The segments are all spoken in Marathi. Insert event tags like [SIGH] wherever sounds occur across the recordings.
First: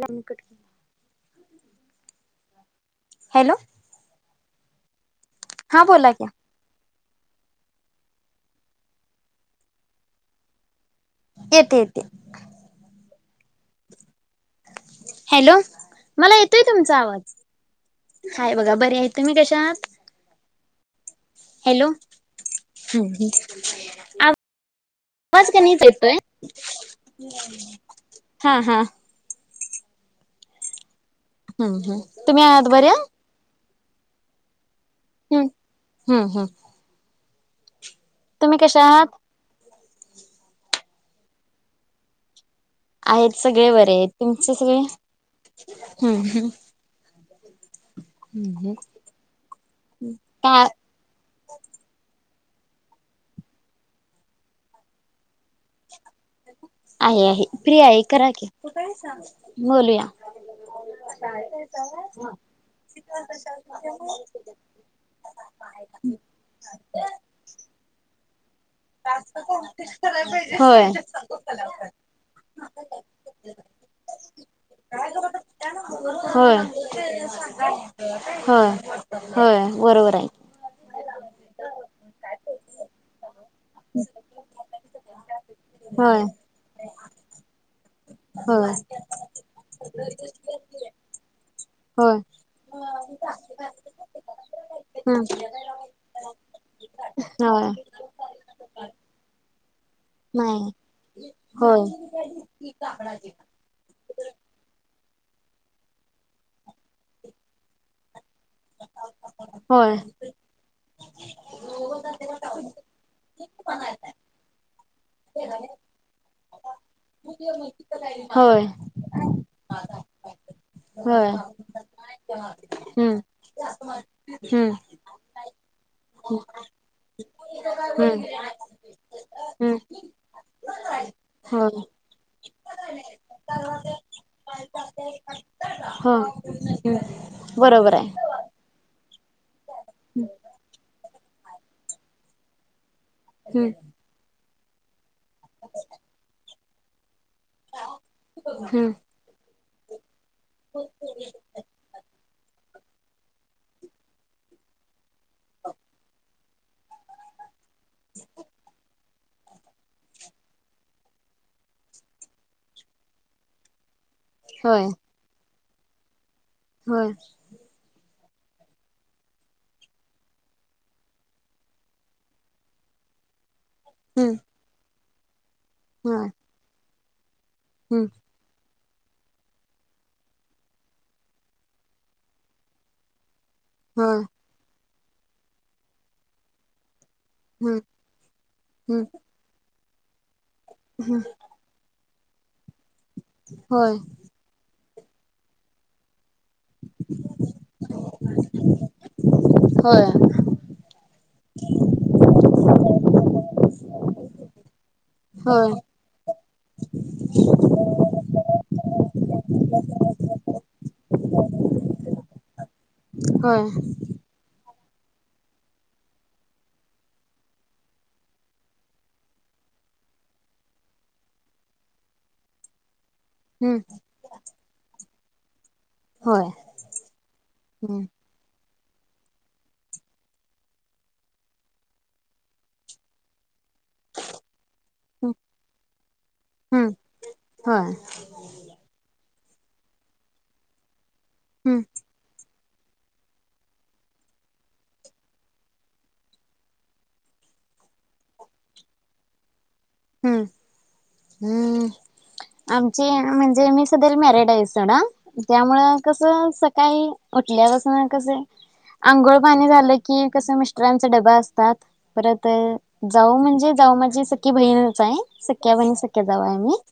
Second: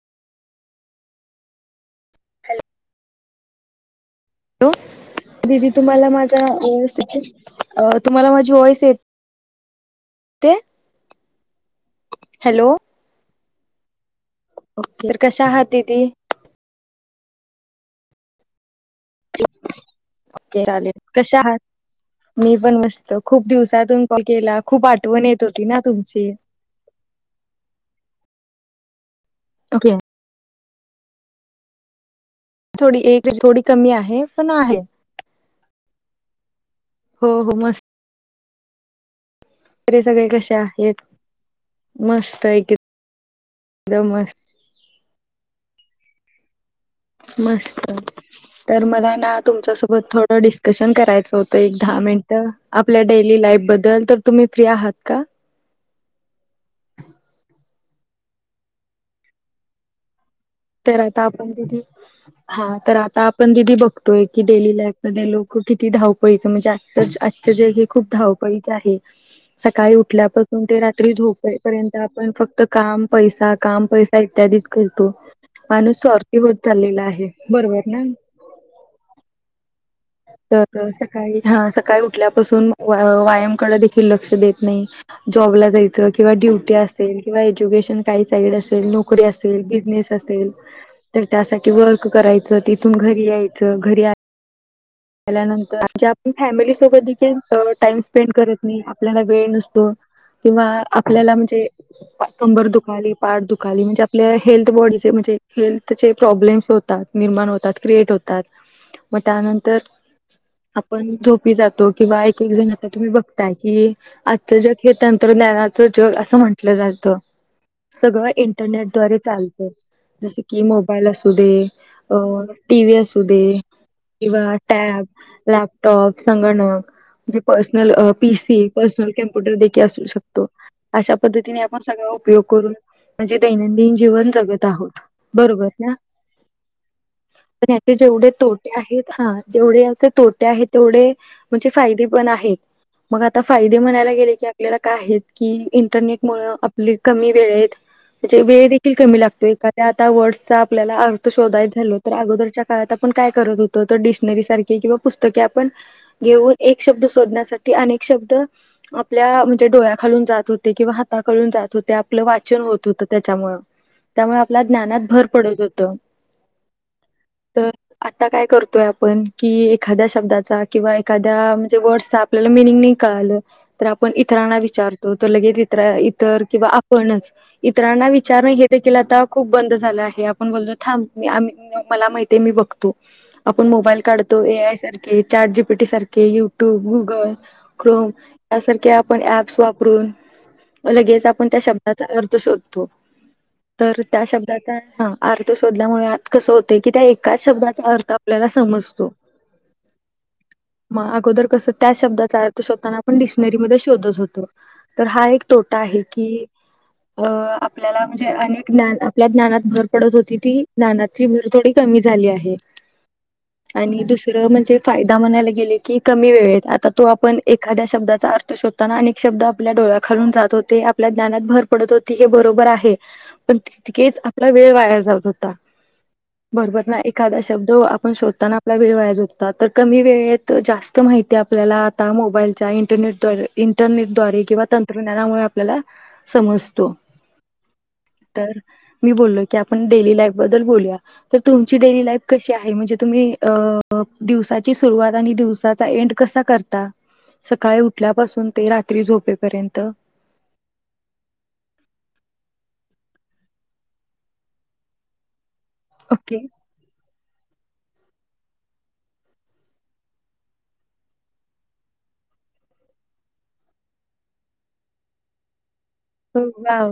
याम कट के [INAUDIBLE] हॅलो, हॅलो दिदी हा तुम्हाला बोला की माझा अ तुम्हाला माझी वॉइस य ते येते येते. तर कशा हॅलो आहात दीदी मला येतोय तुमचा आवाज हाय बघा बरी आहे तुम्ही कश आहात. चालेल कसे आहात. हॅलो मी पण मस्त खूप दिवसातून कॉल केला खूप आठवण येत आवाज होती कमी ना येतोय तुमची हा हा ओके. हम्म हम्म तुम्ही आहात बऱ्या थोडी एक थोडी कमी आहे पण आहे. हम्म हम्म हम्म हो हो मस्त तुम्ही कसे आहात. वरे सगळे कसे आहेत मस्त एक आहेत सगळे बरे आहेत तुमचे सगळे हम् मस्त तर मला ना तुमच्यासोबत थोडं का डिस्कशन करायचं होतं एक दहा मिनट आपल्या डेली लाईफ बद्दल तर तुम्ही फ्री आहात का? आहे आहे प्रिया आहे करा की बोलूया, ह तर आता आपण दिदी हा तर आता आपण दिदी बघतोय की डेली लाईफ मध्ये लोक किती धाव पळीच म्हणजे आजच जग आजचं जग हे खूप धाव सकाळी उठल्यापासून होय रात्री झोेपर्यंत आपण फक्त काम पै काम पैसा इत्यादीच करतो. माणूस स्वार्थी होत होय चाललेला आहे बरोबर ना. होय होय. बरोबर आहे तर सकाळी हा सकाळी उठल्यापासून व्यायाम लक्ष देत नाही. जॉब ला जायच होय किंवा ड्युटी असेल किंवा एडुकेशन होय नोकरी असेल बिझनेस असेल. वर्क होय करायचं तिथून घरी यायचं घरी. हम्म त्याल्यानंतर आच्या आपण फॅमिली सोबत होय देखील टाइम स्पेंड करत नाही. आपल्याला वेळ नसतो. किंवा नाही आपल्याला म्हणजे होय कंबर दुखाली पाठ दुखाली म्हणजे आपल्या हेल्थ बॉडी म्ह हेल्थ चे प्रॉब्लेम होतात निर्माण होतात. होय. आपण झोपी जातो किंवा एकेकजण आता तुम्ही बघता की आजच जग हे तंत्रज्ञानाचे जग जात सगळं होय इंटरनेट द्वारे चालत जस की मोबाईल होय असू दे अ टीव्ही हम्म असू दे. किंवा हम्म टॅब लॅपटॉप संगणक म्हणजे पर्सनल अ हम्म पी सी पर्सनल कॅम्प्युटर हम्म देखील असू शकतो अशा पद् मग होय सगळा उपयोग करून म्हणजे दैनंदिन जीवन जगत आहोत बरोबर ना हो पण याचे बरोबर आहे जेवढे तोटे आहेत हा जेवढे यांचे तोटे आहे तेवढे म्हणजे फायदे पण आहेत मग आता फायदे हम्म म्हणायला गेले की आपल्याला काय आहेत की इंटरनेट मुळ आपली कमी वेळेत त्याचे वेळ हम्म देखील कमी लागते एखाद्या आता वर्ड्सचा आपल्याला अर्थ शोधाय झाल तर अगोदरच्या त्या काळात आपण काय करत होतो तर डिक्शनरी सारखे किंवा पुस्तके आपण घेऊन एक शब्द शोधण्यासाठी अनेक शब्द आप आपल्या म्हणजे डोळ्या खालून जात होते किंवा हाताखालून जात होते आपलं वाचन होत होतं त्याच्यामुळ त्यामुळे आपल्या ज्ञानात भर पडत होत व्हय आता काय करू तोय आपण की एखाद्या शब्दाचा किंवा एखाद्या म्हणजे वर्ड्सचा आपल्याला मिनिंग नाही कळालं तर आपण हम्म इतरांना विचारतो तर लगेच इतर होय इतर किंवा आपणच हम्म इतरांना विचार नाही घेत देखील आता खूप बंद झालं आहे आपण बोललो थांब मी आम्ही मी मला माहिती आहे मी बघतो आपण मोबाईल होय काढतो ए आय सारखे चॅट जी पी टी सारखे युट्यूबु हम्म क्रोम यासारखे हम्म आपण अँपस वापरून हम्म लगेच आपण त्या शब्दाचा अर्थ शोधतो होय तर त्या शब्दाचा हा अर्थ शोधल्यामुळे आ कस होतय की त्या एकाच शब्दाचा अर्थ आपल्याला समजतो होय म अगोदर कस त्या शब्दाचा अर्थ शोधताना आपण डिक्शनरी मध्ये शोधत होतो तर हा एक होय तोटा आहे की अ आपल्याला म्हणजे अनेक ज्ञान आपल्या ज्ञनात भर पडत होती ती ज्ञानाची भर थोडी कमी झाली आहे होय आणि दुसरं म्हणजे फायदा म्हणायला गेले की कमी वेळेत आता तो आपण एखाद्या शब्दाचा अर्थ शोधताना अनेक शब्द आपल्या डोळ् डोळ्या खालून जात होते आपल्या ज्ञनात भर पडत होती हे बरोबर आहे पण हम्म तितकेच आपला वेळ वाया जात होता होय बरोबर ना एखादा शब्द आप हम्म शोधताना आपला वेळ वाया जो होता तर कमी वेळेत जास्त माहिती आपल्याला आता मोबाईलच्या इंटरनेट द्वारे इंटरनेटद्वारे किंवा तंत्रज्ञानामुळे आपल्याला हम्म समजतो होय तर मी बोललोय की आपण डेली लाईफ बद्दल बोलूया तर तुमची हम्म डेली लाईफ कशी आहे म्हणजे तुम्ही अ दिवसाची सुरुवात आणि दिवसाचा एन्ड कसा करता सकाळी उठल्यापासून ते रात्री झोपेपर्यंत हम्म हम्म आमची म्हणजे मी सधल मॅरेड आहे सोडा त्यामुंळ ओके कसं सकाळी उठल्यापासन कसं आंघोळ पाणी झालं की कस मिस्टरांचा डबा असतात परत जाऊ म्हणजे माझी सक्की बहीणच आहे सख्या बहीण सख्या हो, जावा आहे आम्ही वाव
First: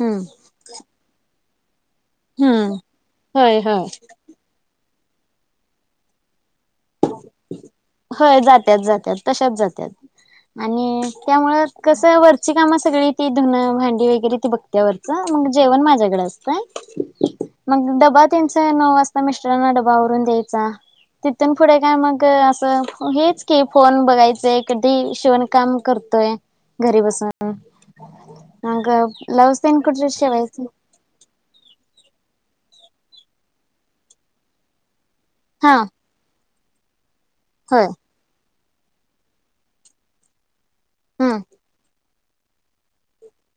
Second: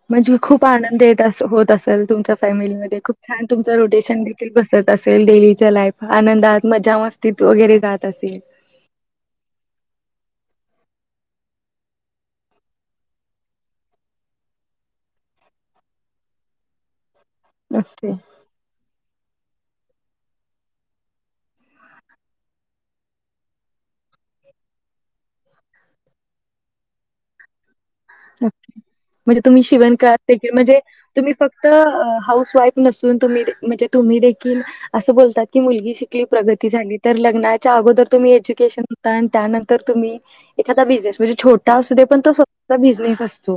हम्म म्हणजे खूप आनंद येत अस होत तुमच्या हम्म फॅमिलीमध्ये खूप छान होय तुमच होय रोटेशन देखील बसत असेल डेलीच्या लाईफ आनंदात मज्जा मस्तीत वगैरे जात असतील होय जात्यात जात्यात तशाच जात्यात आणि त्यामुळ कसं वरची काम सगळी ती धुनं भांडी वगैरे ती बघत्या वरचं मग जेवण माझ्याकड असतंय मग ओके डबा त्यांचा आहे नऊ वाजता मिस्टरांना डबा आवरून द्यायचा तिथून पुढे काय मग असं हेच की फोन बघायचंय कधी शिवण काम करतोय घरी बसून मग म्हणजे ब्लाऊज तुमी तेन शिवण कुठे क्ला पेकिल शिवायचं म्हणजे तुमी फक्त हाऊस वाईफ नसून तुमी दे म्हणजे तुमी देकील असं बोलता की हा मुलगी शिकली प्रगती झाली. तर लग्नाच्या होय अगोदर तुमी एज्युकेशनता त्यानंतर तुमी एखादा बिझनेस म्हणजे हम्म छोटा असूदे पण तो स्वतचा बिझनेस असतो.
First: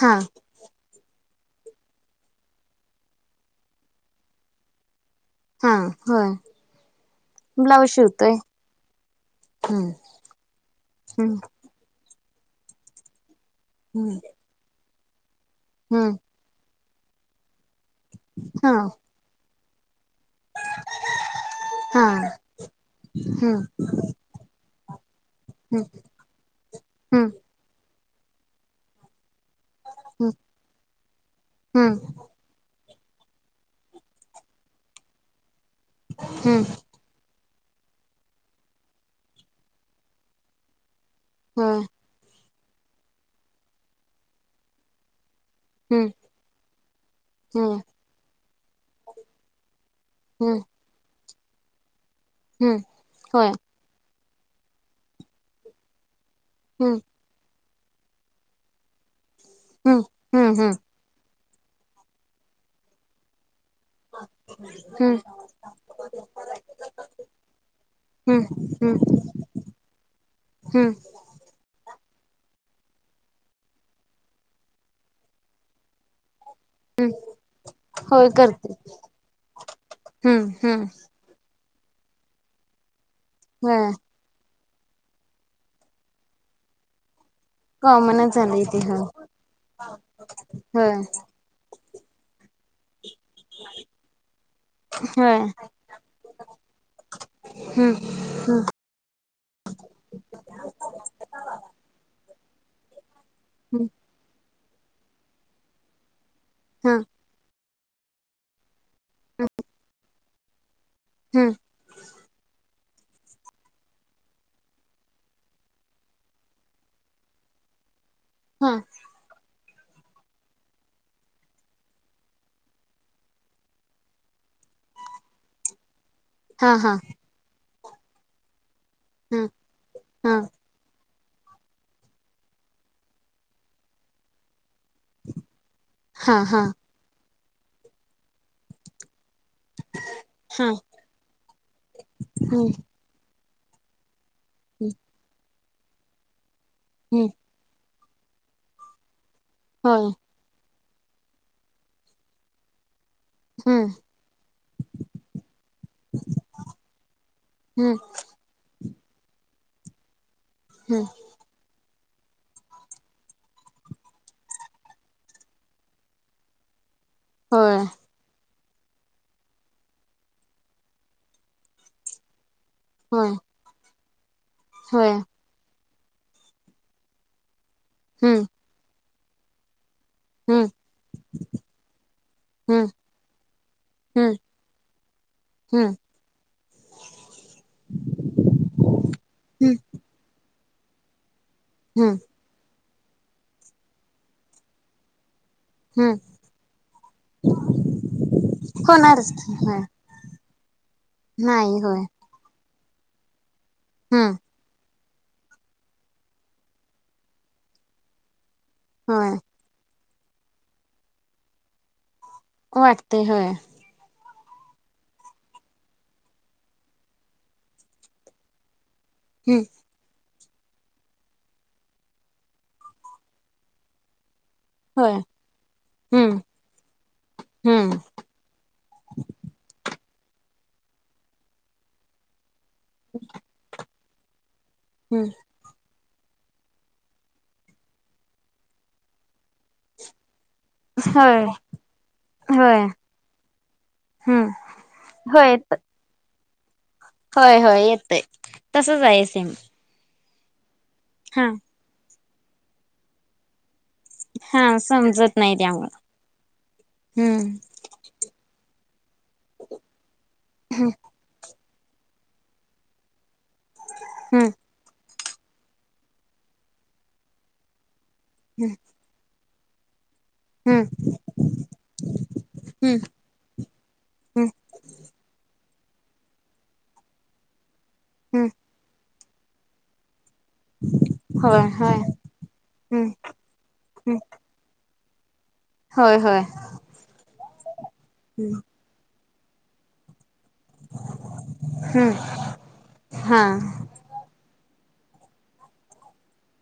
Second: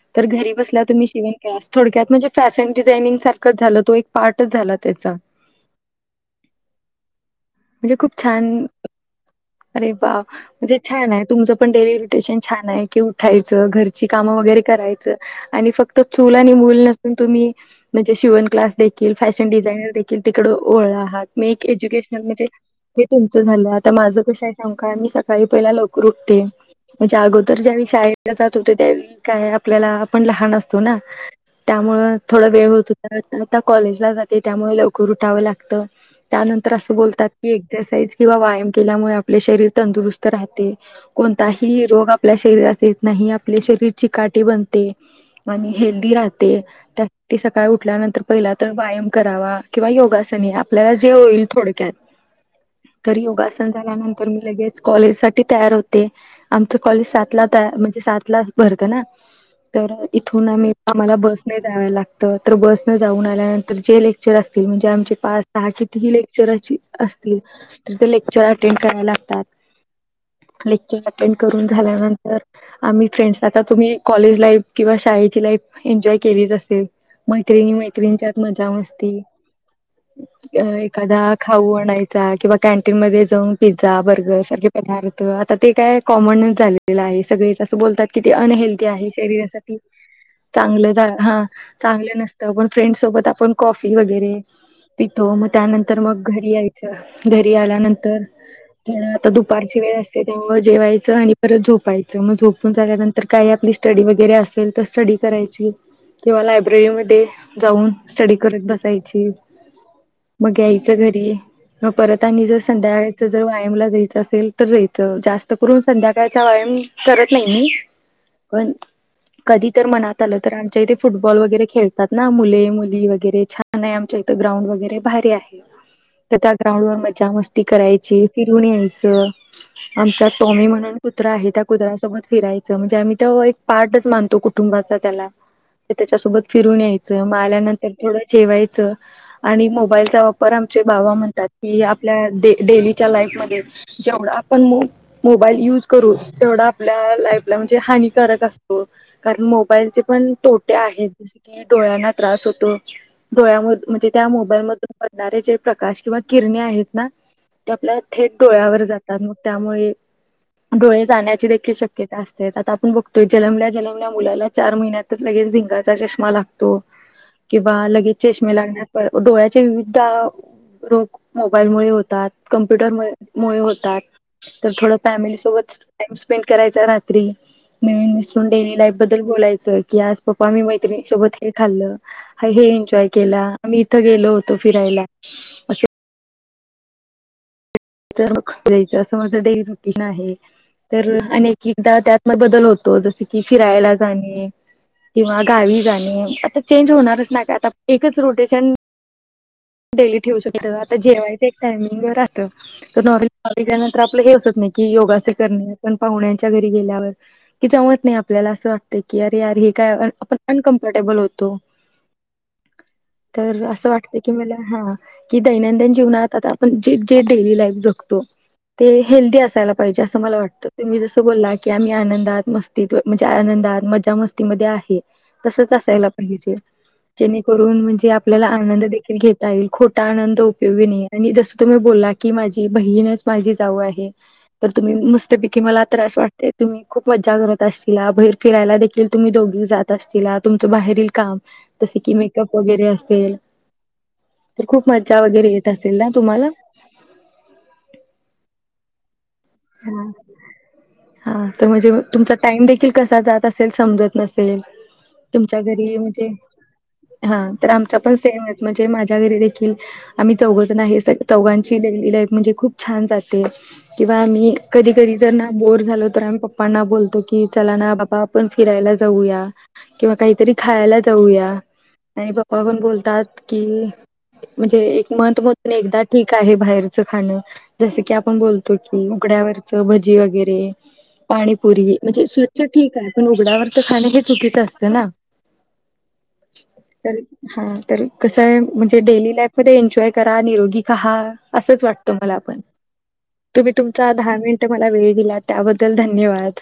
हा तर घरी बसल्या तुमी शिवण थोडक्यात म्हणजे फॅसन डिझाइनिंग सारखंच झालं तो एक पार्टच झाला तेचा. हा होय ब्लाऊज म्हणजे खूप शिवतोय. छान अरे हम्म वा म्हणजे छानय हम्म तुमचं पण डेली रुटेशन छानय की, उठायच घरची हम्म काम वगैरे करायच आणि फक्त हम्म चूल आणि मुल नसून तुमी म्हणजे शिवन हा क्लासदेखील फॅशन डिझायनर देखिल तिकड ओळला आहात मे एक हा एज्युकेशनल म्हणजे हे तुमचं हम्म झालं आता माज सांगु काय मी सकाळी पहिला हम्म लवकर उठतोय, म्हणजे हम्म अगोदर ज्यावेळी शाळेला जात हुतो त्यावेळी काय आपल्याला आपण लहान असतो ना त्यामुळ हम्म थोड वेळ होत हुत आता कॉलेजला जाते त्यामुळे लवकर उठावं लागत हम्म त्यानंतर असं बोलतात, एक्सरसाइज किंवा व्यायाम केल्यामुळे आपले शरीर तंदुरुस्त राहतेय. होय कोणताही रोग आपल्या शरीरास येत नाही, आपले शरीर चिकाटी बनते. आणि हम्म हेल्दी राहतेय त्यात ते सकाळी हम्म उटल्यानंतर पहिला तर व्यायाम करावा किंवा योगासन हम्म आपल्याला जे येईल थोडक्यात हम्म तर होय योगासन झाल्यानं तर मी लगेच कॉलेजसाटी तयार होते, आमच हम्म कॉलेज सातला ता म्हणजे सातला भरत ना तर हम्म इथून हम्म आमी हम्म आमाला बस न जावे लागतं तर बस ने जाऊन आल्यानं तर जे लेक्चर असतील म्हणजे आमचे हम्म पाच सहा कितीही लेक्चर अची असतील तर ते हम्म लेक्चर अटेंड राय हम्म लागतात, हम्म लेक्चर अटेंड करून झाल्यानंतर आमी फ्रेंड्स आता तुमी कॉलेज लाईफ किंवा शाळेची लाईफ एन्जॉय केलीच असेल. मैत्रिणी होय मैत्रिणिंच्यात मजा करते मस्ती हम्म अ हम्म एखादा खाऊ आणायचा किंवा कॅन्टीन मदे जाऊन होय पिझ्झा बर्गर सारके पदार्थ आता ते काय कॉमन झालेलं आये सगळीच अस बोलतात की कॉमनच झालंय ते अनहेल्दि होय आहे शरीरासाटी चांगल होय जा ह चांग ण फ्रेंड सोबत आपण कॉफी वगैरे पितो होय म त्यानंतर मग घरी यायचं घरी हम्म आल्यानंतर आता दुपारची वेळ असते त्यामुळ जेवायचं आणि परत झोपायचं म झोपून झाल्यानंतर तर काय आपली हम्म स्टडी वगैरे असेल तर स्टडी करायची किंवा हा लायब्ररीमदे जाऊन स्टडी करत बसायची मग घ्याय च घरी हम्म म परत आणि जर संद्याकाळी जर वायमला जयचं असेल तर जयचं, जास्त करून संद्याकाळच वायाम करत नइ मी हा पण कधी तर मनात आलं तर आमच्या इते फुटबॉल वगैरे खेळतात ना मुले मुली वगैरे छानए आमच्या इत ग्राउंड वगैरे भारी आहे. तर त्या हा ग्राउंड वर हा मजा मस्ती करायची फिरून यायचं हा आमचा हा टॉमी म्हणून कुत्रा आहे त्या कुत्र्यासोबत फिरायचं म्हणजे आम्ही तव एक पार्टच मानतो कुट कुटुंबाचा त्याला तेच्यासोबत हा हा फिरून यायचं, म आल्यानंतर थोडं जेवायचं. आणि मोबाईलचा वापर हा आमचे बाबा म्हणतात की आपल्या डे हम्म डेली लाईफ मदे जेवड आपण मो हम्म मोबाईल युज तेवड आपन आपल्या हम्म लाईफला म्हणजे हनीकारक असतो कारण मोबाईलचे होय पण टोट टे आहेत, जस की डोळ्यांना त्रास होतो. डोळ्याम हम्म म्हणजे त्या मोबाईल मदुन पडणारे जे प्रकाश किंवा किरणे आहेत ना ते हम्म आपल्या थेट डोळ्यावर जातात मग त्यामुळे हम्म डोळे जाण्याची देखील शक्य ता असतेत, आता आपण बगतोय जलमल्या जलमल्या मुलाला चार महिन्यातच लगेच भिंगाचा चष्मा लागतो. किंवा होय लगे चेष [UNINTELLIGIBLE] डोळ्याचे विविध रोग मोबाईल मुळे होतात. कम्प्युटर मु होय मुळे होतात, तर थोडं होय फॅमिली सोबत टाइम स्पेंड करायचा रात्री, हम्म नवीन [UNINTELLIGIBLE] डेली लाईफ बद्दल बोलायचं की आज पप्पा आमी हम्म मैत्रीणी सोबत हे खाल्लं, हे हम्म एन्जॉय केला, आम्ही इथं गेलो हम्म होतो फिरायला, ला हम्म तर मग जायचं असं माझं डेली हम्म रुटीन आहे तर आनी एकेकदा हम्म त्यात म बदल होत. त जस कि फिरायला जाणे, किंवा गावी हम्म जाणे. आता चेंज होणारच ना, काय आता एकच रोटेशन होणारच की होय डेली ठेवू शकत नाही आता जेवायच एक नाही टाइमिंग होय राहतं, तर नॉर्मली त्या नंतर आपलं हे हम्म असत नाही, की योग पण पाहूण्याच्या घरी गेल्यावर की जावत नाही आपल्याला, अस वाटत, की होय अरे यार हे काय? आपण अनकम्फर्टेबल होतो. वाटते ह. कि म्हनल हा, की दैनंदिन जीवनात आता आपण ज जे डेली लाईफ जगतो ते हेल्दी हम्म असायला पाहिजे, असं मला वाटतं. तर तुम्ही जस बोलला, की आम्ही आनंदात, मस्तीत म्हणजे आनंदात, मजा मस्त मध्ये आहे. होय तसच असायला हम्म पाहिजे, जेणेकरून हम्म म्हनजे आपल्याला आनंद देखी घेता येईल, खोटा आनंद उपयोगी नाही, आणि जस तुम्ही बोला की माझ ती बहीणच माझी जाऊ आहे. तर तुम्ही हम्म मस्तपैकी मला त्रास वाटते तुम्ही खूप मज्जा करत असशिला. बहेर फिरायला देखील तुम्ही दोघी जात असशिला तुमचं बाहेरील काम, होय जसे की, मेकअप होय वगैरे असेल. हम्म तर खूप मज्जा वगैरे येत असल ना? तुम्हाला. होय होय येतय तसच आहे सेम हम्. हा, तर म्हणजे, तुमचा टाइम देखील कसा जात असेल? समजत नसेल, हा समजत नाही तुमच्या त्यामुळं घरी म्हणजे हा, हम्म तर आमचा पण सेम म्हणजे माझ्या घरी देखील आम्ही चौघच जण आहेत, चौघांची डेली लाईफ म्हणजे खूप छान जात ते किंवा हम्म मी कधी कधी ना, बोर झालो तर, आम्ही पप्पांना बोलतो की, चला ना बापा आपण फिरायला जाऊया. किंवा काहीतरी हम्म खायला जाऊया. आणि पप्पा पण हम्म बोलतात की, हम्म म्हणजे एक मत पण एकदा ठीक आहे बाहेरचं खाणं, जसं की आपण हम्म बोलतो, की उघड्यावरच भजी वगैरे होय पाणीपुरी, होय म्हणजे स्वच्छ ठीक आहे. हम्म पण उघड्यावरच खाण हम्म हे चुकीचं असतं ना? होय होय तर, ह. कस आहे, म्हणजे डेली लाईफ मध्ये एन्जॉय करा निरोगी रहा असंच वाटतं हम्म मला पण हा मिनटं मला वेळ दिला, त्याबद्दल धन्यवाद.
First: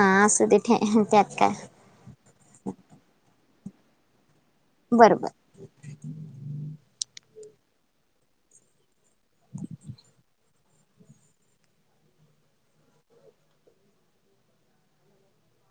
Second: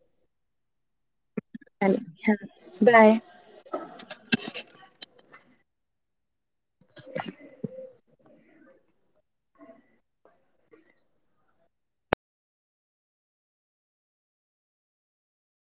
हा असू दे त्यात काय हॅलो हा. बाय. बरोबर